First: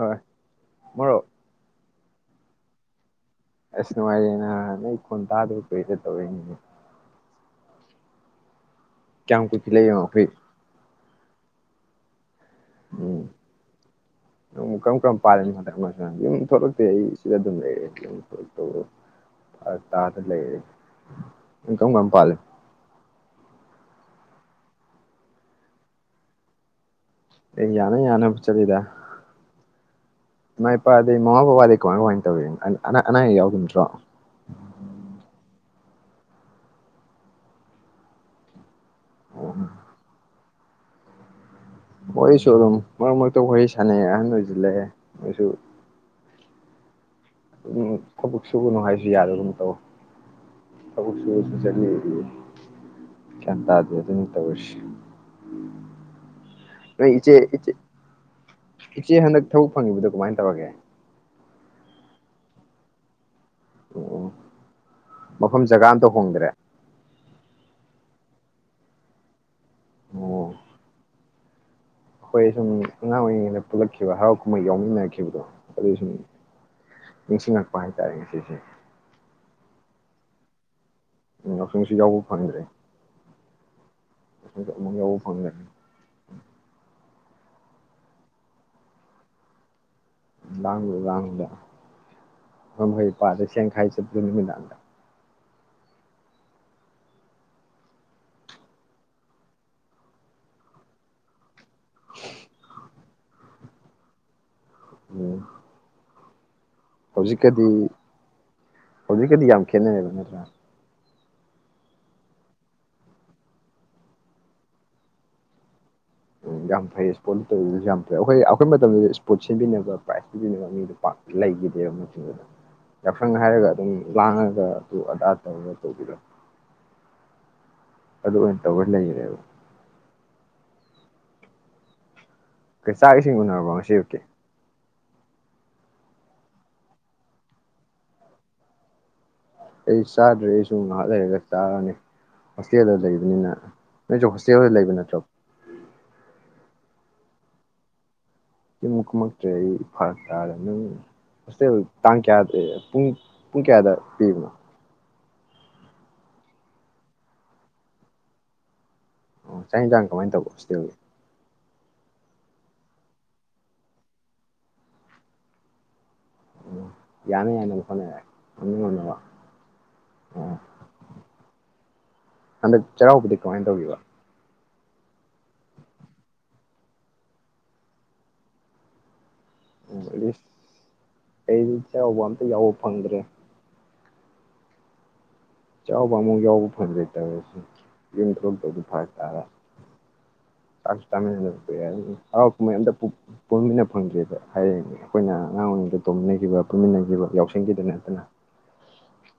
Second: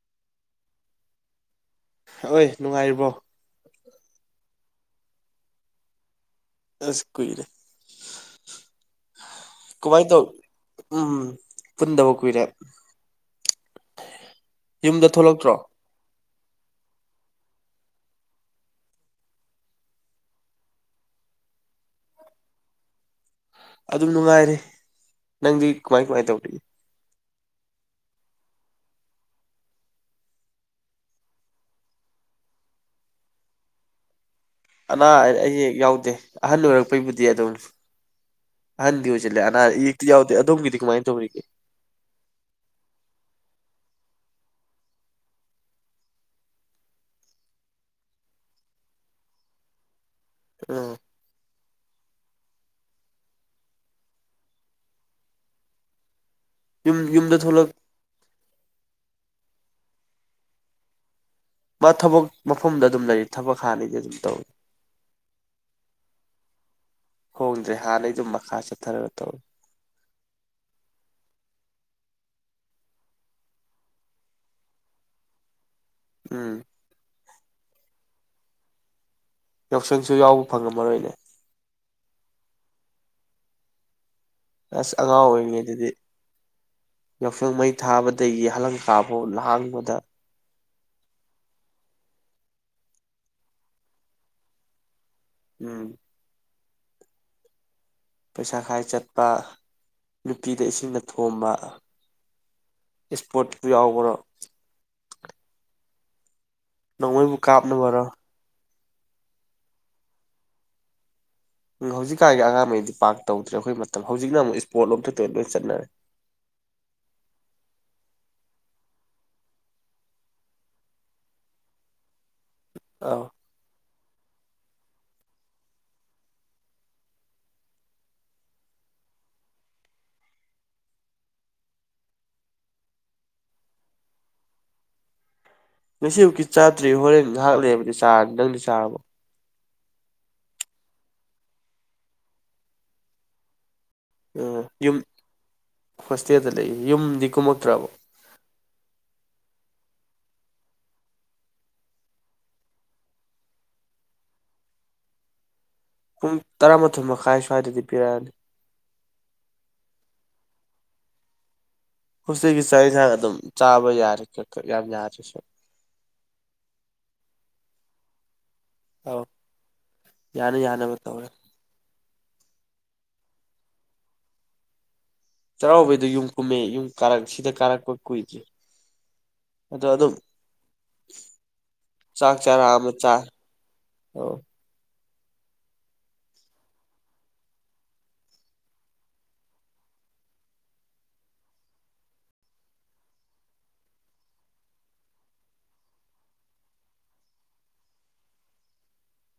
ꯑꯥ ꯃꯔꯨꯞ ꯑꯍꯣꯏ ꯅꯨꯡꯉꯥꯏꯔꯤꯕꯣ ꯑꯁ ꯅꯨꯪꯉꯥꯏꯔꯤ ꯅꯥ ꯅꯣꯏ ꯈꯣꯟ ꯇꯥꯗ ꯀꯨꯏꯔꯦ ꯇꯧꯔꯛꯏꯅꯤ ꯑꯁ ꯀꯨꯏꯔꯦ ꯀꯌꯥꯝ ꯀꯨꯏꯈꯠ ꯂꯛꯏꯅꫭ ꯀꯃꯥꯏꯅ ꯇꯧ ꯍꯨ ꯎꯝ ꯄꯨꯟꯗꯕ ꯀꯨꯏꯔꯦ ꯎꯝ ꯀꯔꯝ ꯌꯨꯝꯗ ꯀꯔꯝꯕ ꯊꯣꯛꯂꯛꯇ꯭ꯔꯣ ꯄꯥꯜꯂꯤꯅꯣꯗ ꯊꯣꯛꯔꯛꯇꯦ ꯑꯩ ꯁꯤꯗ ꯑꯗꯨꯝ ꯂꯩꯔꯦ ꯑꯗꯨꯝꯂꯛꯇ ꯇꯥꯗ ꯂꯩꯔꯦ ꯏꯪ ꯀꯝ ꯀꯔ ꯄꯥꯜꯜꯂꯤꯦ ꯑꯗꯨꯝ ꯅꯨꯡꯉꯥꯏꯔꯦ ꯅꯪꯗꯤ ꯀꯃꯥꯏ ꯀꯃꯥꯏ ꯇꯧꯔꯤ ꯑꯦ ꯌꯥꯅ ꯌꯥꯅꯕ ꯆꯠꯂꯤꯗ ꯏꯃꯥ ꯏꯄꯥꯗꯩ ꯃꯃꯥ ꯕꯕꯥꯗꯩ ꯀꯃꯥꯏ ꯀꯃꯥꯏꯅ ꯇꯧꯋꯤ ꯑ ꯑꯅꯥ ꯑꯌꯦꯛ ꯌꯥꯎꯈꯤꯗꯔ ꯅꯠꯇ꯭ꯔꯣ ꯑꯅꯥ ꯑꯌꯦꯛ ꯌꯥꯎꯗꯦ ꯑꯍꯜ ꯑꯣꯏꯔꯛꯄꯩꯕꯨꯗꯤ ꯑꯗꯨꯝ ꯑꯍꯟꯗꯤ ꯑꫭꯏꯁꯤꯜꯂꯛꯑꯦ ꯑꯅꯥ ꯑꯌꯦꯛ ꯇꯤ ꯌꯥꯎꯗꯦ ꯑꯗꯣꯝꯒꯤꯗꯤ ꯀꯃꯥꯏꯅ ꯇꯧꯔꯤꯒꯦ ꯋꯥꯔꯤꯁꯨ ꯑꯗꯨꯝ ꯃꯔꯛ ꯃꯔꯛꯇ ꯋꯥꯔꯤ ꯁꯥꯟꯅꯩ ꯑꯍꯟ ꯑꯣꯏꯖꯤꯜꯂꯑꯦ ꯃꯣꯏꯁꯨ ꯎꯝ ꯊꯕꯛ ꯁꯨꯒꯅꯨ ꯍꯥꯏꯁꯨ ꯌꯥꯗꯒꯨꯝ ꯇꯧ ꯎꯝ ꯊꯕꯛ ꯁꯨꯕꯁꯨ ꯆꯠꯂꯤ ꯒ꯭ꯌꯥꯟ ꯇꯥꯗꯦ ꯑꯗꯨꯅꯤ ꯇꯧꯔꯁꯤ ꯌꯨꯝ ꯏꯆꯦ ꯌꯨꯝꯗ ꯊꯣꯛꯂꯛ ꯏꯆꯦ ꯏꯆꯦ ꯍꯟꯗꯛ ꯊꯕꯛ ꯐꯪꯉꯤꯕꯗꯨ ꯀꯃꯥꯏꯅ ꯇꯧꯔꯒꯦ ꯃꯥ ꯊꯕꯛ ꯃꯐꯝꯗ ꯑꯗꯨꯝ ꯂꯩꯔꯤ ꯊꯕꯛ ꯍꯥꯟꯅꯩꯗꯤ ꯎꯝ ꯑꯗꯨꯝ ꯎꯝ ꯇꯧꯋꯤ ꯃꯐꯝ ꯖꯒꯥ ꯑꯝꯇ ꯍꯣꯡꯗ꯭ꯔꯦ ꯍꯣꯡꯗ꯭ꯔꯦ ꯍꯥꯟꯅꯩ ꯑꯗꯨꯝ ꯃꯈꯥ ꯆꯠꯊꯔꯒ ꯇꯧꯋꯤ ꯑꯣ ꯍꯣꯏ ꯁꯨꯝ ꯑꯉꯥꯡ ꯑꯣꯏꯔꯤꯉꯩꯗ ꯄꯨꯜꯂꯛꯈꯤꯕ ꯍꯔꯥꯎ ꯀꯨꯝꯍꯩ ꯌꯥꯎꯃꯤꯟꯅꯔꯈꯤꯕꯗꯣ ꯑꯗꯨꯁꯨꯝ ꯎꯝ ꯅꯤꯡꯁꯤꯡꯉꯛꯄ ꯍꯥꯏꯇꯥꯔꯦ ꯉꯁꯤꯁꯦ ꯌꯥꯎꯁꯪꯁꯨ ꯌꯥꯎꯕ ꯐꯪꯉꯝꯃꯔꯣꯏꯅꯦ ꯌꯥꯎꯁꯪꯁꯨ ꯌꯥꯎꯕ ꯐꯪꯗ꯭ꯔꯦ ꯌꯥꯎꯁꯪꯁꯨ ꯑꯁ ꯑꯃꯨꯛ ꯌꯥꯎꯕ ꯑꯉꯥꯡ ꯐꯪꯗ꯭ꯔꯦ ꯑꯣꯏꯔꯤꯉꯩꯗꯨꯗꯤ ꯌꯥꯎꯁꯪ ꯃꯩ ꯊꯥꯕꯗꯒꯤ ꯍꯂꯪꯀꯥꯐ ꯂꯍꯥꯡꯕꯗ ꯂꯥꯡꯕꯗ ꯂꯥꯡꯗ ꯉꯍꯩꯄꯥꯗ ꯁꯦꯡꯈꯥꯏ ꯆꯠꯇ꯭ꯔꯨ ꯅꯨꯃꯤꯗꯥꯡꯗ ꯎꯝ ꯄꯩꯁꯥ ꯈꯥꯏ ꯆꯠꯄ ꯅꯨꯄꯤꯗ ꯏꯁꯤꯡꯅ ꯊꯣꯝꯕ ꯏꯁꯄꯣꯔꯠꯨ ꯌꯥꯎꯕ꯭ꯔꯣ ꯎꯝ ꯅꯪꯉꯣꯏꯕꯨ ꯍꯧꯖꯤꯛꯀꯗꯤ ꯀꯥꯞꯅꯦꯕꯔ ꯍꯧꯖꯤꯛꯀꯗꯤ ꯌꯥꯝ ꯈꯦꯠꯅꯔꯕ ꯅꯠꯇ꯭ꯔꯥ ꯎ ꯍꯧꯖꯤꯛꯀꯥꯟꯒꯤ ꯑꯉꯥꯡꯉꯩꯗꯤ ꯄꯥꯛ ꯇꯧꯗ꯭ꯔꯦ ꯑꯩꯈꯣꯏ ꯃꯇꯝ ꯍꯧꯖꯤꯛꯅ ꯑꯃꯨꯛ ꯏꯁꯄꯣꯔꯠ ꯂꯣꯝꯇ ꯂꯣꯏ ꯆꯠꯅꯔꯦ꯫ ꯎꯝ ꯌꯥꯝ ꯐꯩ ꯏ꯭ꯁꯄꯣꯔꯠ ꯇꯧꯕꯁꯨ ꯌꯥꯝ ꯐꯩ ꯑꯩꯈꯣꯏ ꯑꯩꯈꯣꯏ ꯃꯇꯝꯗ ꯏꯁꯄꯣꯔꯠ ꯁꯤꯟꯕꯤꯅꯕ ꯄ꯭ꯔꯥꯏꯖ ꯄꯤꯕꯤꯅꯕ ꯃꯤꯗꯣ ꯄꯥꯛ ꯂꯩꯈꯤꯗꯦꯕ ꯃꯇꯝꯗꯨꯅ ꯑꯧ ꯌꯥꯎꯁꯪ ꯍꯥꯏꯔꯒ ꯑꯗꯨꯝ ꯂꯥꯡꯉꯒ ꯑꯗꯨ ꯑꯗꯥ ꯇꯧꯔꯒ ꯇꯧꯕꯤꯗꯣ ꯑꯗꯨ ꯑꯣꯏꯅ ꯇꯧꯕ ꯂꯩꯈꯔꯦꯕ [unintelligible] ꯀꯩ ꯆꯥꯛ ꯏꯁꯤꯡ ꯎꯅꯔꯕꯣ ꯉꯁꯤ ꯑꯌꯨꯛꯀꯤ ꯉꯁꯤ ꯑꯌꯨꯛꯀꯤ ꯆꯥꯗ꯭ꯔꯤ ꯍꯣꯔꯦꯟ ꯏꯟꯖꯥꯡ ꯂꯦꯝꯃꯗꯤ ꯆꯥꯔꯅꯤ ꯅꯪꯗꯤ ꯆꯥꯔꯕꯣ ꯑꯩ ꯆꯥꯗ꯭ꯔꯦ ꯑꯩꯁꯨ ꯉꯥꯏꯍꯥꯛ ꯂꯩꯔꯒ ꯆꯥꯔꯅꯤ ꯍꯣꯁꯇꯦꯜꯗ ꯂꯩꯕꯅꯤꯅ ꯅꯣꯏꯁꯨ ꯎꯝ ꯍꯣꯁꯇꯦꯜꯗ ꯂꯩꯕ ꯌꯨꯝ ꯅꯠꯇ꯭ꯔꯣ ꯍꯣꯁꯇꯦꯜꯗ ꯂꯩ ꯌꯨꯝꯗꯤ ꯀꯨꯝꯃꯛꯇ꯭ꯔꯕ ꯌꯨꯝ ꯀꯨꯝꯃꯛꯇ꯭ꯔꯦ ꯑꯩ ꯐꯔꯛꯇꯥꯔꯦ ꯅꯪ ꯍꯣꯁꯇꯦꯜ ꯇꯥꯡ ꯀꯌꯥꯗ ꯄꯨꯡ ꯄꯨꯡ ꯀꯌꯥꯗ ꯄꯤꯕꯅꯣ ꯄꯨꯡ ꯇꯔꯥꯃꯥꯊꯣꯏ ꯃꯈꯥꯏ ꯁ꯭ꯋꯥꯏꯗꯗꯤ ꯄꯤꯔꯛꯑꯅꯤ ꯑꯣ ꯆꯥꯛ ꯏꯟꯁꯥꯡ ꯀꯃꯥꯏꯅ ꯇꯧꯕ ꯍꯣꯁꯇꯦꯜꯒꯤ ꯍꯧꯖꯤꯛꯒꯤ ꯆꯥꯛ ꯌꯦꯟꯁꯥꯡ ꯑꯗꯨꯝ ꯆꯥꯕ ꯌꯥꯔꯦ ꯀ ꯌꯥꯝ ꯌꯥꯗꯔꯁꯨ ꯎꯝ ꯌꯥꯅ ꯌꯥꯅꯕ ꯍꯣꯠꯅꯔꯦ ꯉꯝꯅ ꯉꯝꯅꯕ ꯑꯧ ꯑꯣ ꯌꯥꯅ ꯌꯥꯅꯕ ꯇꯧꯔꯦ ꯍꯟꯗꯛ ꯆꯩꯔꯥꯎꯕꯗꯤ ꯀꯃꯥꯏꯅ ꯇꯧꯒꯤꯕ ꯆꯩꯔꯥꯎꯕꯩꯗꯣ ꯌꯨꯝ ꯀꯨꯝꯃꯦ ꯌꯨꯝ ꯀꯥꯔꯛ ꯁꯤꯗ ꯀꯥꯔꯛꯄ ꯀꯨꯏꯗꯔꯤ ꯑꯗꯣ ꯎꯝ ꯑꯗꯨꯝ ꯑꯦꯠꯂꯤꯁ ꯑꯩꯗꯤ ꯆꯩꯔꯥꯎꯕ ꯆꯥꯛ ꯑꯝꯇ ꯆꯥꯔꯥ ꯌꯥꯎꯕ ꯑꯃ ꯆꯥ ꯐꯪꯗ꯭ꯔꯦ ꯑꯥꯎ ꯆꯩꯔꯥꯎꯕ ꯑꯃꯨꯛ ꯌꯥꯎꯕ ꯐꯪꯗꯦ ꯇꯧꯔꯤꯁꯨ ꯌꯨꯝꯊꯣꯛꯇꯧꯕꯁꯨ ꯐꯔꯛ ꯇꯥꯔꯦ ꯆꯥꯛꯁꯨ ꯆꯥꯃꯤꯟꯅꯗꯔꯦ ꯍꯔꯥꯎ ꯀꯨꯝꯍꯩ ꯑꯝꯇ ꯄꯨꯟꯃꯤꯟꯅ ꯐꯪꯗ꯭ꯦꯗ ꯍꯥꯏꯗꯤ ꯑꯩꯈꯣꯏꯅ ꯑꯉꯥꯡ ꯑꯣꯏꯔꯤꯉꯩꯗ ꯇꯧꯃꯤꯟꯅꯈꯤꯕ ꯄꯨꯟꯃꯤꯟꯅꯈꯤꯕ ꯌꯥꯎꯁꯡꯈꯤꯗ ꯅꯠꯇꯅ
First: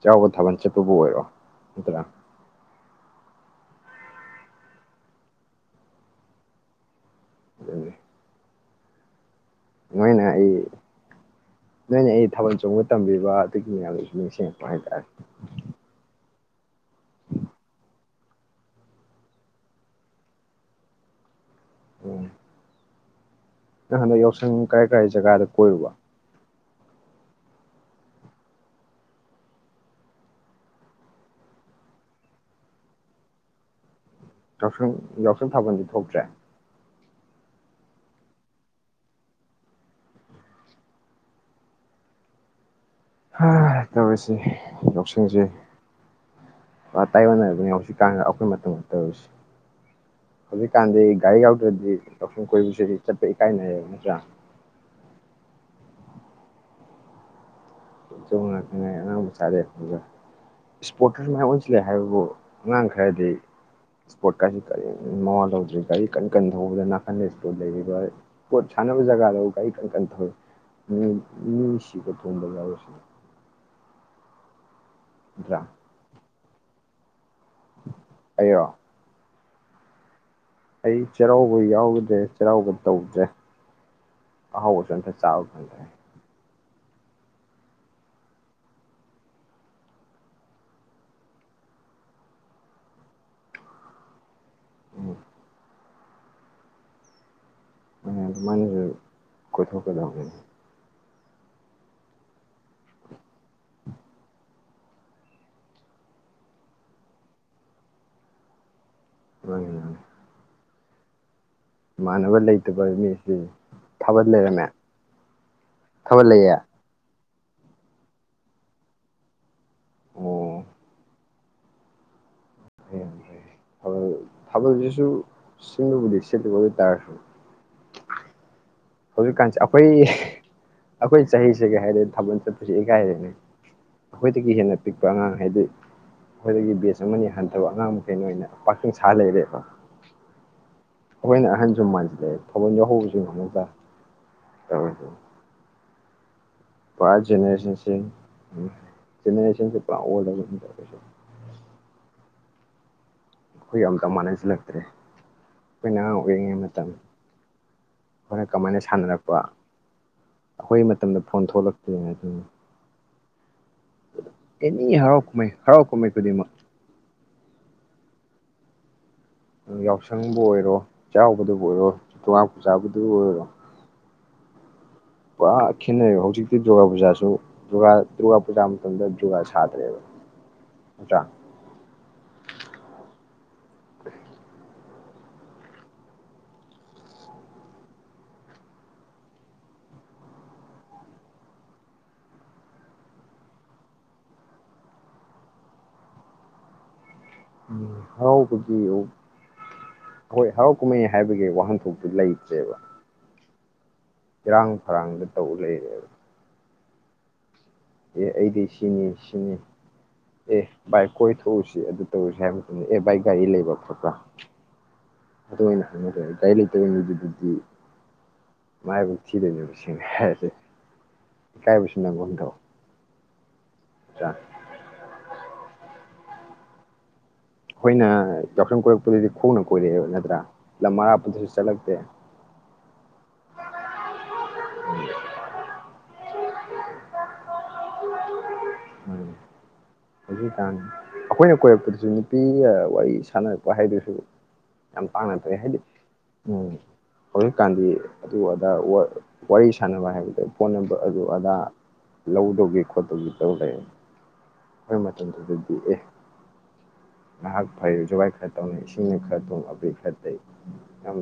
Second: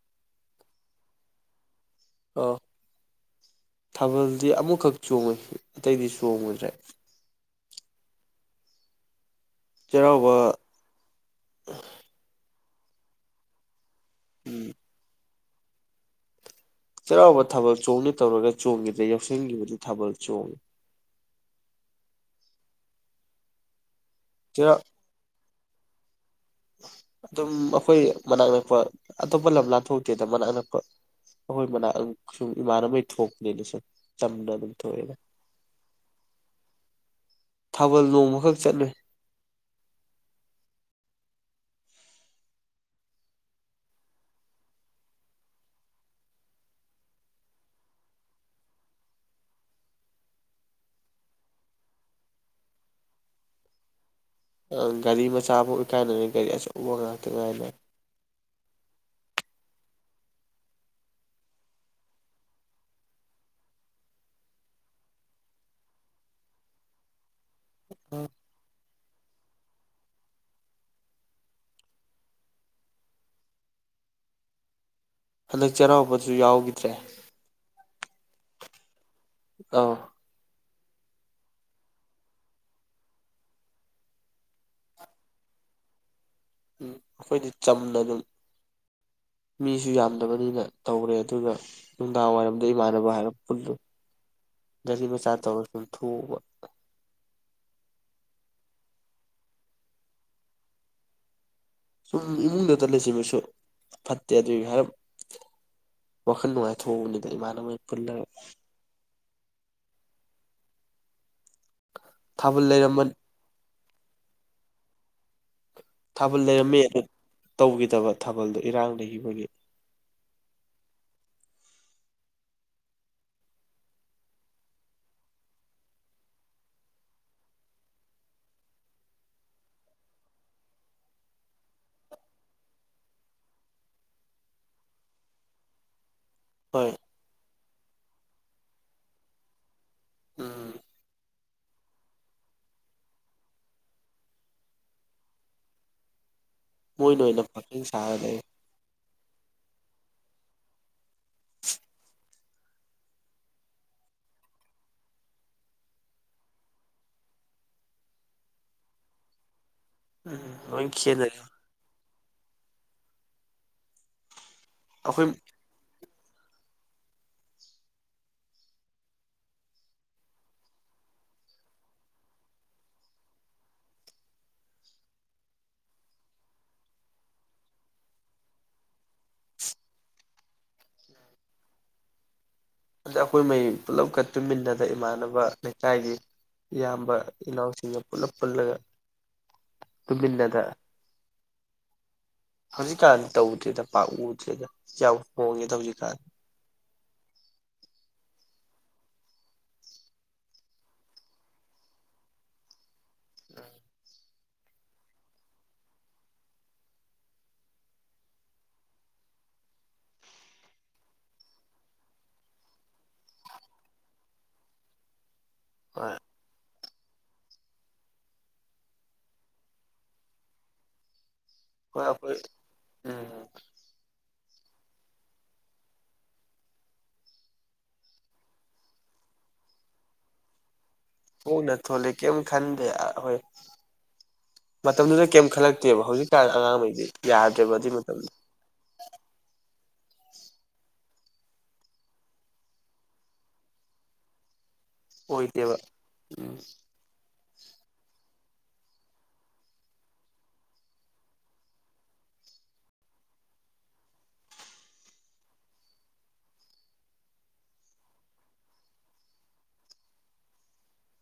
ꯆꯩꯔꯥꯎꯕ ꯊꯥꯕꯜ ꯆꯠꯄꯕꯨ ꯑꯣꯏꯔꯣ ꯅꯠꯇ꯭ꯔꯥ [unintelligible] ꯊꯥꯕꯜꯗꯤ ꯑꯃꯨꯛꯈꯛ ꯆꯣꯡꯉꯨꯏ ꯑꯇꯩꯗꯤ ꯆꯣꯡꯉꯨꯗ꯭ꯔꯦ ꯑꯗꯨꯅꯦ ꯅꯣꯏꯅ ꯆꯩꯔꯥꯎꯕ ꯑꯩ ꯅꯣꯏꯅ ꯑꯩ ꯊꯥꯕꯜ ꯆꯣꯡꯕ ꯇꯝꯕꯤꯕ ꯑꯗꯩ [unintelligible] ꯁꯦꯜ ꯎꯝ ꯄꯥꯏꯗꯦ ꯆꯩꯔꯥꯎꯕ ꯊꯥꯕꯜ ꯆꯣꯡꯅꯤ ꯇꯧꯔꯒ ꯆꯣꯡꯈꯤꯗꯔꯦ ꯌꯥꯎꯁꯡꯒꯤꯕꯨꯗꯤ ꯊꯥꯕꯜ ꯆꯣꯡꯉꯤ ꯎꯝ ꯅꯪ ꯍꯟꯗꯛ ꯌꯥꯎꯁꯪ ꯆꯩꯔꯥꯎ ꯀꯥꯏ ꯀꯥꯏ ꯖꯒꯥꯗ ꯀꯣꯏꯔꯨꯕ ꯑꯗꯨꯝ ꯑꯩꯈꯣꯏ ꯃꯅꯥꯛ ꯅꯛꯄ ꯑꯇꯣꯞꯄ ꯂꯝ ꯂꯥꯟ ꯊꯣꯛꯇꯦꯗ ꯃꯅꯥꯛ ꯅꯛꯄ ꯑꯩꯈꯣꯏ ꯃꯅꯥꯛ ꯁꯨꯝ ꯏꯃꯥꯟꯅꯕꯩ ꯊꯣꯛꯄꯅꯤꯗ ꯁꯨꯨꯝ ꯌꯥꯎꯁꯪ ꯌꯥꯎꯁꯪ ꯊꯥꯕꯜꯗꯤ ꯊꯣꯛꯇ꯭ꯔꯦ ꯊꯥꯕꯜ ꯅꯣꯡꯃꯈꯛ ꯆꯠꯂꯨꯏ ꯇꯧꯔꯤꯁꯤ ꯌꯥꯎꯁꯪꯁꯦ ꯄꯨꯔꯥ ꯇꯥꯏꯌꯣꯟꯅꯔꯕꯅꯤ ꯍꯧꯖꯤꯛꯀꯥꯟꯒ ꯑꯩꯈꯣꯏ ꯃꯇꯝꯗ ꯇꯧꯔꯤꯁꯤ ꯍꯧꯖꯤꯛꯀꯥꯟꯗꯤ ꯒꯥꯔꯤ ꯌꯥꯎꯗ꯭ꯔꯗꯤ ꯌꯥꯎꯁꯪ ꯀꯣꯏꯕꯁꯤꯗꯤ ꯆꯠꯄ ꯏꯀꯥꯏꯅꯩꯌꯦꯕ ꯅꯠꯇ꯭ꯔꯥ? ꯒꯥꯔꯤ ꯃꯆꯥꯕꯨ ꯏꯀꯥꯏꯅꯔꯦ ꯒꯥꯔꯤ ꯑꯆꯧꯕ ꯉꯥꯛꯇ ꯉꯥꯏꯅ ꯉꯥꯏ ꯑꯉꯥꯡ ꯃꯆꯥ ꯑꯗꯨꯒ ꯏꯁꯄꯣꯔꯠꯇꯁꯨ ꯃꯥꯏꯌ ꯑꯣꯟꯁꯤꯜꯂꯦ ꯍꯥꯏꯕꯕꯨ ꯑꯉꯥꯡ ꯈꯔꯗꯤ ꯏꯁꯄꯣꯔꯠꯀꯁꯤ ꯀꯔꯤꯝ ꯃꯋꯥ ꯂꯧꯗ꯭ꯔꯤ ꯒꯥꯔꯤ ꯀꯟ ꯀꯟ ꯊꯧꯕꯗ ꯅꯥꯀꯟꯗ ꯏꯁꯄꯣꯔꯠ ꯂꯩꯔꯤꯕ ꯏꯁꯄꯣꯔꯠ ꯁꯥꯟꯅꯕ ꯖꯒꯥꯗ ꯒꯥꯔꯤ ꯀꯟ ꯀꯟꯅ ꯊꯧꯋꯦ ꯃꯤ ꯁꯤꯕ ꯊꯣꯝꯕ ꯌꯥꯔꯤꯁꯦ ꯅꯠꯇ꯭ꯔꯥ ꯍꯟꯗꯛ ꯆꯩꯔꯥꯎꯕꯗ ꯨ [unintelligible] ꯌꯥꯎꯈꯤꯗ꯭ꯔꯦ ꯑꯩꯔꯣ ꯑꯧ ꯑꯩ ꯆꯩꯔꯥꯎꯕ ꯌꯥꯎꯗ꯭ꯔꯦ ꯆꯩꯔꯥꯎꯕ ꯇꯧꯗ꯭ꯔꯦ ꯑꯍꯥꯎꯕꯁꯨ ꯑꯝꯊ ꯆꯥꯕ ꯐꯪꯗꯦ ꯑꯩꯈꯣꯏꯗꯤ ꯆꯝꯅ ꯑꯗꯨꯝ ꯃꯤꯁꯨ ꯌꯥꯝꯗꯕꯅꯤꯅ ꯇꯧꯔꯦ ꯑꯗꯨꯒ ꯅꯨꯡꯗꯥꯡ ꯋꯥꯏꯔꯝꯗ ꯏꯃꯥꯟꯅꯕ ꯍꯥꯏꯔꯞ ꯄꯨꯟꯂ ꯒꯥꯔꯤ ꯎꯝ ꯃꯆꯥ ꯇꯧꯔꯒ ꯆꯨꯝꯊꯣꯛꯕ ꯃꯅꯤ ꯀꯣꯏꯊꯣꯛ ꯀꯗꯕꯅꯦ ꯁꯨꯝ ꯏꯃꯨꯡꯗꯇ ꯂꯩꯁꯤꯃꯁꯨ ꯐꯠꯇꯦ ꯑꯗꯨꯒꯤ ꯍꯥꯏꯔꯞ ꯋꯥꯈꯜ ꯅꯨꯡꯉꯥꯏꯊꯣꯛꯎꯕꯅꯤꯗ ꯏꯃꯥꯟꯅꯕꯃꯩ ꯄꯨꯜꯂꯒ ꯃꯥꯅꯤ ꯃꯥꯅꯤ ꯏꯃꯥꯟꯅꯕ ꯊꯥꯕꯜ ꯂꯩꯇꯕ ꯂꯩꯔꯝꯕ ꯃꯤꯁꯤ ꯊꯥꯕꯜ ꯂꯩꯔꯝꯃꯦ ꯊꯥꯕꯜ ꯂꯩꯔꯝꯃꯦ ꯇꯧꯈꯤꯗꯕ ꯊꯥꯕꯜꯗꯣ ꯏꯔꯥꯡ ꯂꯩ ꯒꯤꯕꯒꯤ ꯑꯣ ꯊꯥꯕꯜ ꯊꯥꯕꯜꯁꯤꯁꯨ ꯁꯤꯟꯕꯕꯨꯗꯤ ꯁꯤꯜꯂꯦ ꯑꯗꯨ ꯑꯣꯏ ꯇꯔ꯭ꯖꯨ ꯍꯧꯖꯤꯛ ꯀꯥꯟꯁꯤ ꯑꯩꯈꯣꯏ ꯑꯩꯈꯣꯏ ꯆꯍꯤꯁꯤꯒ ꯍꯥꯏꯔꯗꯤ ꯊꯥꯕꯟ ꯆꯠꯄꯁꯤ ꯏꯀꯥꯏꯔꯦꯅꯦ ꯑꯩꯈꯣꯏ ꯗꯒꯤ ꯄꯤꯛꯄ ꯑꯉꯥꯡ ꯍꯥꯏꯗꯤ ꯑꯩꯈꯣꯏ ꯗꯒꯤ ꯍꯣꯏ ꯕꯦꯁ ꯑꯃꯅꯤ ꯍꯟ ꯍꯥꯏꯕ ꯑꯉꯥꯡ ꯃꯁꯦꯟ ꯑꯣꯏꯅ ꯄꯈꯪꯁꯥ ꯂꯩꯔꯦꯕ ꯎꯝ ꯑꯩꯈꯣꯏꯅ ꯑꯍꯟꯁꯨ ꯃꯟꯖꯜꯂꯛꯑꯦ ꯍꯧꯕꯝꯁꯨ ꯍꯧꯕꯁꯨ ꯉꯝꯍꯧꯗ [inaudible] ꯄꯨꯔ ꯃꯣꯏꯅ ꯑꯣꯏꯅ ꯄꯥꯈꯪ ꯁꯥꯔ ꯂꯩ ꯒꯦꯅꯦꯔꯁꯑꯣꯟꯖꯦ ꯄꯥꯑꯣꯏꯂꯕꯅꯦ ꯇꯧꯔꯤꯁꯦ [inaudible] [unintelligible] ꯑꯩꯈꯣꯏꯒ ꯑꯝꯀ ꯃꯅꯁꯜꯂꯛꯇꯔ꯭ꯦ ꯑꯩꯈꯣꯏꯅ ꯑꯉꯥꯡ ꯑꯣꯏꯔꯤꯉꯩ ꯃꯇꯝ ꯑꯩꯈꯣꯏꯅ ꯀꯃꯥꯏ ꯁꯥꯅꯥꯔꯛꯄ ꯎꯝ ꯑꯩꯈꯣꯏ ꯂꯣꯏ ꯃꯇꯝꯗ ꯈꯦꯠꯅꯔꯦ ꯐꯣꯟ ꯊꯣꯛꯂꯛꯇꯦ ꯑꯗꯨꯅꯤ ꯑꯦꯅꯤ ꯑꯩꯈꯣꯏ ꯍꯔꯥꯎꯀꯨꯃꯩ ꯍꯔꯥꯎꯀꯨꯃꯩ ꯈꯨꯗꯤꯡꯃꯛ ꯌꯥꯎꯁꯡꯕꯨ ꯑꯣꯏꯔꯣ ꯆꯩꯔꯥꯎꯕꯗꯕꯨ ꯑꯣꯏꯔꯣ ꯗꯨꯔꯒꯥ ꯄꯨꯖꯥꯕꯨꯗꯨ ꯑꯣꯏꯔꯣ ꯄꯨꯔꯥ ꯈꯦꯟꯅꯩꯕ ꯍꯧꯖꯤꯛꯇꯤ ꯗꯨꯔꯒꯥꯄꯨꯖꯁꯨ ꯗꯨꯔꯒꯥꯄꯨꯖꯥ ꯃꯇꯝꯗ ꯖꯨꯒꯥ ꯁꯗ꯭ꯔꯦꯕ ꯅꯥꯠꯇ꯭ꯥꯔ ꯑꯩꯈꯣꯏ ꯃꯔꯤ ꯄꯨꯂꯞꯀ ꯇꯨꯝꯃꯤꯟꯅꯗ ꯏꯃꯥꯟꯅꯕ ꯂꯩꯀꯥꯏꯒꯤ ꯏꯌꯥꯝꯕ ꯏꯅꯥꯎꯁꯤꯡꯒ ꯄꯨꯂꯞ ꯄꯨꯜꯂꯒ ꯇꯨꯝꯃꯤꯟꯅꯒ ꯍꯧꯖꯤꯛꯀꯥꯟꯗꯤ ꯇꯧꯗ꯭ꯔꯦꯗ ꯄꯥꯛꯅ ꯌꯥꯝ ꯍꯣꯡꯉꯦꯗ ꯍꯧꯖꯤꯛꯀꯥꯟꯗꯤ ꯎꯝ ꯍꯔꯥꯎꯕꯒꯤꯑꯣ ꯑꯈꯣꯏ ꯍꯔꯥꯎ ꯀꯨꯃꯩ ꯍꯥꯏꯕꯒꯤ ꯋꯥꯍꯟ ꯊꯣꯛꯇꯤ ꯂꯩꯇ꯭ꯔꯦꯕ ꯏꯔꯥꯡ ꯐꯔꯥꯡꯗ ꯇꯧꯂꯩꯔꯦꯕ ꯑꯦ ꯑꯩꯗꯤ ꯁꯤꯅꯤ ꯁꯤꯅꯤ ꯑꯦ ꯕꯥꯏ ꯀꯣꯏꯊꯣꯛꯎꯁꯦ ꯑꯗꯨꯇꯧꯔꯨꯁꯦ ꯍꯥꯏꯕ ꯃꯇꯝꯗ ꯑꯦ ꯕꯥꯏ ꯒꯥꯔꯤ ꯂꯩꯕ ꯈꯣꯠꯄ꯭ꯔꯥ ꯑꯗꯨ ꯑꯣꯏꯅ ꯍꯣꯏ ꯍꯪꯂꯩꯔꯦ ꯒꯥꯔꯤ ꯂꯩ ꯇꯩꯗꯕꯨꯗꯤ ꯃꯔꯥꯏꯕꯛ ꯊꯤꯗꯣꯏꯅꯦꯕ ꯁꯦꯡꯅ ꯍꯥꯏꯔꯗꯤ ꯏꯀꯥꯏꯕꯁꯨ ꯍꯣꯏ ꯅꯩꯒꯨꯝ ꯑꯩꯈꯣꯏ ꯊꯧ ꯎꯝ ꯖꯥꯅꯤ ꯈꯣꯏꯅ ꯌꯥꯎꯁꯪ ꯀꯣꯏꯔꯛꯄ ꯗꯗꯤ ꯈꯣꯡꯅ ꯀꯣꯏꯔꯛꯑꯦꯕ ꯅꯠꯇ꯭ꯔ ꯈꯣꯡꯅ ꯊꯣꯛꯂꯛ ꯀꯦꯝ ꯈꯟꯗꯦ ꯑꯥꯈꯣꯏ ꯃꯇꯝꯗꯨꯗ ꯀꯦꯝ ꯈꯜꯂꯛꯇꯦꯕ ꯍꯧꯖꯤꯛ ꯍꯧꯖꯤꯛꯀꯥꯟ ꯑꯉꯥꯡ ꯈꯩꯗꯤ ꯌꯥꯗ꯭ꯔꯦꯕ ꯑꯗꯨꯏ ꯃꯇꯝ ꯎꯝ ꯍꯧꯖꯤꯛꯀꯥꯟ ꯑꯩꯈꯣꯏꯅ ꯀꯣꯏꯔꯛꯄꯗꯁꯨ ꯅꯨꯄꯤ ꯋꯥꯔꯤꯁꯅꯔꯛꯄ ꯍꯥꯏꯗꯨꯁꯨ ꯌꯥꯝ ꯇꯥꯡꯅ ꯊꯣꯛꯑꯦ ꯑꯣꯏꯗꯦꯕ ꯍꯥꯏꯗꯤ ꯎꯝ ꯍꯧꯖꯤꯛꯀꯥꯟꯗꯤ ꯑꯗꯨ ꯑꯗꯥ ꯑꯣꯔ ꯋꯥꯔꯤ ꯁꯥꯟꯅꯕ ꯍꯥꯏꯕꯗꯣ ꯐꯣꯟ ꯅꯝꯕꯔ ꯑꯗꯨ ꯑꯗꯥ ꯂꯧꯗꯧꯒꯤ ꯈꯣꯠꯇꯧꯒꯤ ꯇꯧꯂꯩ ꯈꯣꯏ ꯃꯇꯝ ꯗꯨꯗꯗꯤ ꯑꯦ ꯉꯥꯍꯥꯛ ꯐꯥꯒꯤ ꯖꯣꯒꯥꯏ ꯈꯔ ꯇꯧꯅꯩ ꯏꯁꯤꯡꯅ ꯈꯔ ꯇꯧ ꯑꯕꯦꯔꯅ ꯈꯔ ꯇꯩ ꯌꯥꯝ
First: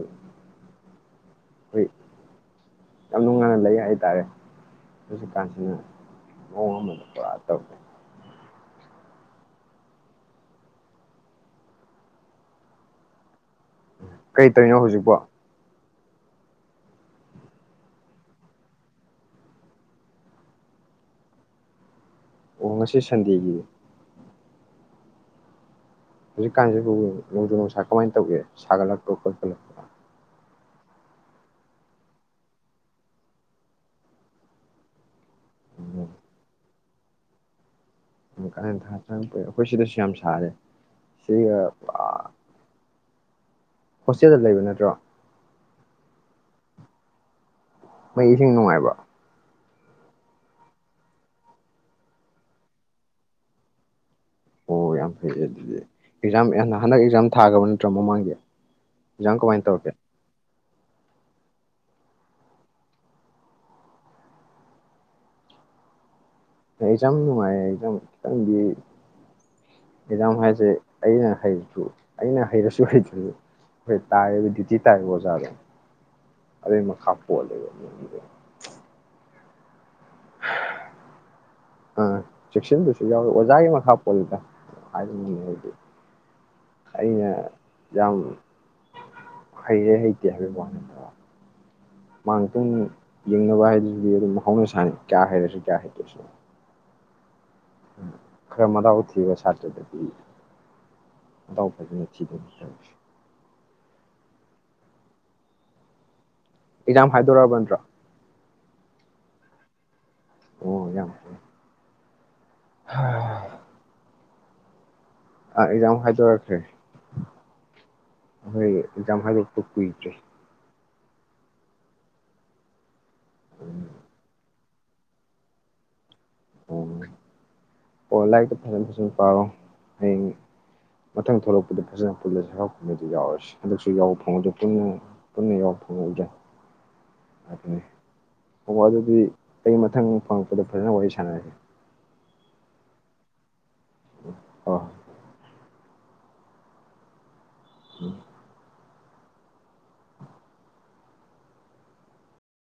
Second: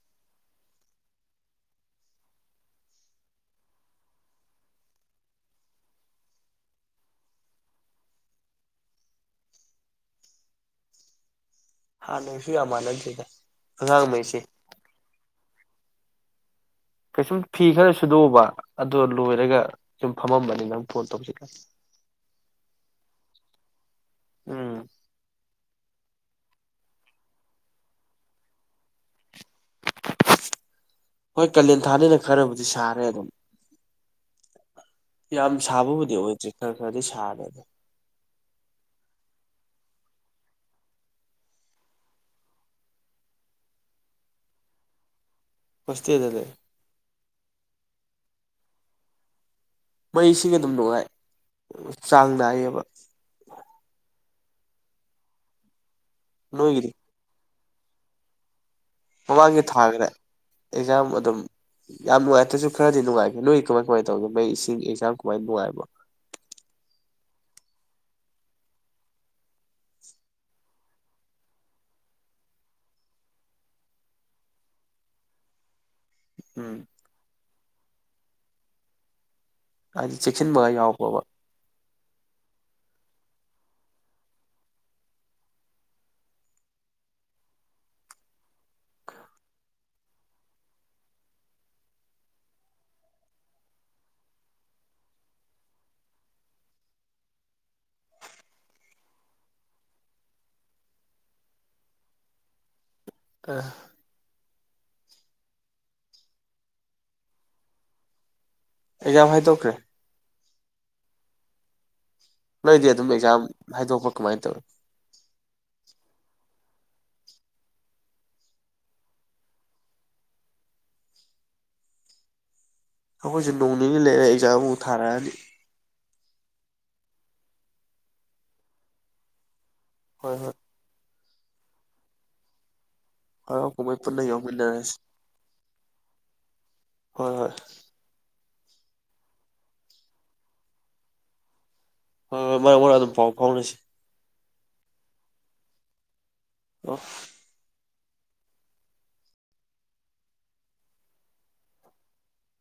ꯌꯥꯝ ꯅꯨꯡꯉꯥꯏꯅ ꯂꯩ ꯍꯥꯏ ꯇꯥꯔꯦ ꯍꯧꯖꯤꯛ ꯀꯥꯟꯁꯤꯅ ꯃꯑꯣꯡ ꯑꯃꯗ ꯄꯨꯔꯥ ꯍꯥꯟꯅꯁꯨ ꯌꯥꯝ ꯃꯥꯟꯅꯗ꯭ꯔꯦꯗ ꯑꯉꯥꯡꯉꯩꯁꯦ ꯀꯩ ꯇꯧꯔꯤꯅꯣ ꯍꯧꯖꯤꯛꯄꯣ ꯀꯩꯁꯨꯝ ꯐꯤ ꯈꯔ ꯁꯨꯗꯣꯛꯎꯕ ꯑꯗꯗꯣ ꯂꯣꯏꯔꯒ ꯁꯨꯝ ꯐꯝꯃꯝꯕꯅꯤ ꯅꯪ ꯐꯣꯟ ꯇꯧꯁꯤꯜꯂꯛꯑꯦ ꯑꯣ ꯉꯁꯤ ꯁꯟꯗꯦꯒꯤ ꯎꯝ ꯍꯧꯖꯤꯛꯀꯥꯟꯁꯤꯕꯨ ꯅꯣꯡꯖꯨ ꯅꯨꯡꯁꯥ ꯀꯃꯥꯏꯅ ꯇꯧꯒꯦ ꯁꯥꯒꯠꯂꯛꯄ ꯈꯣꯠꯄ ꯍꯣꯏ ꯀꯥꯂꯦꯟ ꯊꯥꯅꯤꯅ ꯈꯔꯕꯨꯗꯤ ꯁꯥꯔꯦ ꯑꯗꯨꯝ ꯌꯥꯝ ꯎꯝ ꯁꯥꯕꯕꯨꯗꯤ ꯑꯣꯏꯗ꯭ꯔꯤ ꯈꯔ ꯈꯔꯗꯤ ꯁꯥꯔꯦꯗ ꯑꯩꯈꯣꯏ ꯁꯤꯗꯁꯨ ꯌꯥꯝ ꯁꯥꯔꯦ ꯁꯤꯒ ꯑ ꯍꯣꯁꯇꯦꯜꯗ ꯂꯩꯕ ꯅꯠꯇ꯭ꯔꯣ ꯍꯣꯁꯇꯦꯜꯗ ꯂꯩ ꯃꯩ ꯏꯁꯤꯡ ꯅꯨꯡꯉꯥꯏꯕ꯭ꯔꯣ ꯃꯩꯁꯤꯒ ꯑꯗꯨꯝ ꯅꯨꯡꯉꯥꯏ ꯆꯥꯡ ꯅꯥꯏꯌꯦꯕ ꯑꯣ ꯌꯥꯝ ꯐꯩ ꯑꯗꯨꯗꯤ ꯑꯦꯛꯖꯥꯝ ꯅꯣꯏꯒꯤꯗꯤ ꯍꯟꯗꯛ ꯑꯦꯛꯖꯥꯝ ꯊꯥꯒꯕ ꯇ꯭ꯔ ꯃꯃꯥꯡꯒꯤ ꯑꯦꯛꯖꯥꯝ ꯃꯃꯥꯡꯒꯤ ꯀꯃꯥꯏꯅ ꯇꯧꯔꯛꯀꯦ ꯊꯥꯒ꯭ꯔꯦ ꯑꯦꯛꯖꯥꯝ ꯑꯗꯨꯝ ꯌꯥꯝ ꯅꯨꯡꯉꯥꯏꯇ꯭ꯔꯁꯨ ꯈꯔꯗꯤ ꯅꯨꯡꯉꯥꯏ ꯅꯣꯏ ꯀꯃꯥꯏ ꯀꯃꯥꯏꯅ ꯇꯧꯒꯦ ꯃꯩ ꯏꯁꯤꯡ ꯑꯦꯛꯖꯥꯝ ꯀꯃꯥꯏꯅ ꯅꯨꯡꯉꯥꯏꯕ ꯑꯩꯖꯝ ꯅꯨꯡꯉꯥꯏꯌꯦ ꯖꯥꯝ ꯈꯤꯇꯪꯗꯤ ꯑꯦꯛꯖꯥꯝ ꯍꯥꯏꯁꯦ ꯑꯩꯅ ꯍꯩꯔꯁꯨ ꯑꯩꯅ ꯍꯩꯔꯁꯨ ꯍꯩꯗ꯭ꯔꯁꯨ ꯑꯩꯣꯏ ꯇꯥꯔꯦꯔꯤꯕ ꯗ꯭ꯌꯨꯇꯤ ꯇꯥꯔꯦꯕ ꯑꯣꯖꯥꯗꯣ ꯎꯝ ꯑꯗꯨꯏ ꯃꯈꯥ ꯄꯣꯜꯂꯦꯕ ꯎ ꯍꯥꯏꯗꯤ ꯆꯦꯛꯁꯤꯟꯕꯒ ꯌꯥꯎꯕ꯭ꯔꯣꯕ ꯑꯥ ꯆꯦꯛꯁꯤꯟꯕꯁꯨ ꯌꯥꯎꯋꯤ ꯑꯣꯖꯥꯒꯤ ꯃꯈꯥ ꯄꯣꯜꯂꯤꯗ ꯍꯥꯏꯕꯅꯤꯡ ꯍꯥꯏꯗꯤ ꯑꯩꯅ ꯌꯥꯝ ꯍꯩꯔꯦ ꯍꯩꯇꯦ ꯍꯥꯏꯕꯒꯤ ꯋꯥꯅꯠꯇꯕ ꯃꯥꯡꯇ ꯌꯦꯡꯅꯕ ꯍꯥꯏꯗꯨꯗꯤ ꯑꯗꯨꯝ ꯍꯧꯅ ꯁꯥꯅꯤ ꯀꯌꯥ ꯍꯩꯔꯁꯨ ꯀꯌꯥ ꯍꯩꯇ꯭ꯔꯁꯨ ꯎꯝ ꯈꯔ ꯃꯗꯥꯎ ꯊꯤꯕ ꯁꯥꯇ꯭ꯔꯗꯗꯤ ꯃꯗꯥꯎ ꯐꯖꯅ ꯊꯤꯗꯣꯏꯅꯤ ꯑꯥ ꯑꯦꯛꯖꯥꯝ ꯍꯥꯏꯗꯣꯔꯛ ꯑꯕ ꯅꯠꯇ꯭ꯔꯣ ꯑꯦꯖꯥꯝ ꯍꯥꯏꯗ‌ꯣꯛꯈ꯭ꯔꯦ ꯑꯣ ꯌꯥꯝ ꯅꯣꯏꯗꯤ ꯑꯗꯨꯝ ꯑꯥ ꯑꯦꯛꯖꯥꯝ ꯍꯥꯏꯗꯣꯛꯄ ꯀꯃꯥꯏ ꯇꯧꯏ ꯍꯣꯏ ꯑꯦꯛꯖꯥꯝ ꯍꯥꯏꯗꯣꯛꯄ ꯀꯨꯏꯗ꯭ꯔꯤ ꯑꯈꯣꯏꯁꯨ ꯅꯣꯡ ꯅꯤꯅꯤ ꯂꯩꯔꯕ ꯑꯦꯛꯖꯥꯝ ꯑ ꯊꯔꯅꯤ ꯑꯣꯝ ꯑꯣ ꯂꯥꯏꯛꯇꯨ ꯐꯖꯟ ꯐꯖꯟ ꯄꯥꯔꯣ ꯍꯌꯦꯡ ꯍꯣꯏ ꯍꯣꯏ ꯃꯊꯪ ꯊꯣꯛꯂꯛꯄꯗ ꯐꯖꯅ ꯄꯨꯜꯂꯁꯤ ꯍꯔꯥꯎ ꯑꯗꯨꯗꯨ ꯌꯥꯎꯔꯁꯤ ꯍꯔꯥꯎ ꯍꯟꯗꯛꯁꯨ ꯀꯨꯝꯍꯩ ꯌꯥꯎꯕ ꯄꯨꯟꯅ ꯐꯪꯉꯗꯦ ꯄꯨꯟꯅ ꯌꯥꯎꯃꯤꯟꯅꯔꯁꯤ ꯄꯨꯟꯅ ꯌꯥꯎꯕ ꯐꯪꯉꯎꯗꯦ ꯍꯣꯏ ꯍꯣꯏ ꯑꯣ ꯑꯗꯨꯗꯤ ꯑꯩ ꯃꯊꯪ ꯄꯪꯉꯛꯄꯗ ꯐꯖꯅ ꯋꯥꯔꯤ ꯁꯥꯟꯅꯔꯁꯤ ꯍꯣꯏ ꯍꯣꯏ ꯃꯔꯛ ꯃꯔꯛ ꯑꯗꯨꯝ ꯄꯥꯎ ꯐꯥꯎꯅꯁꯤ ꯍ [unintelligible] [unintelligible] ꯎꯝ [unintelligible]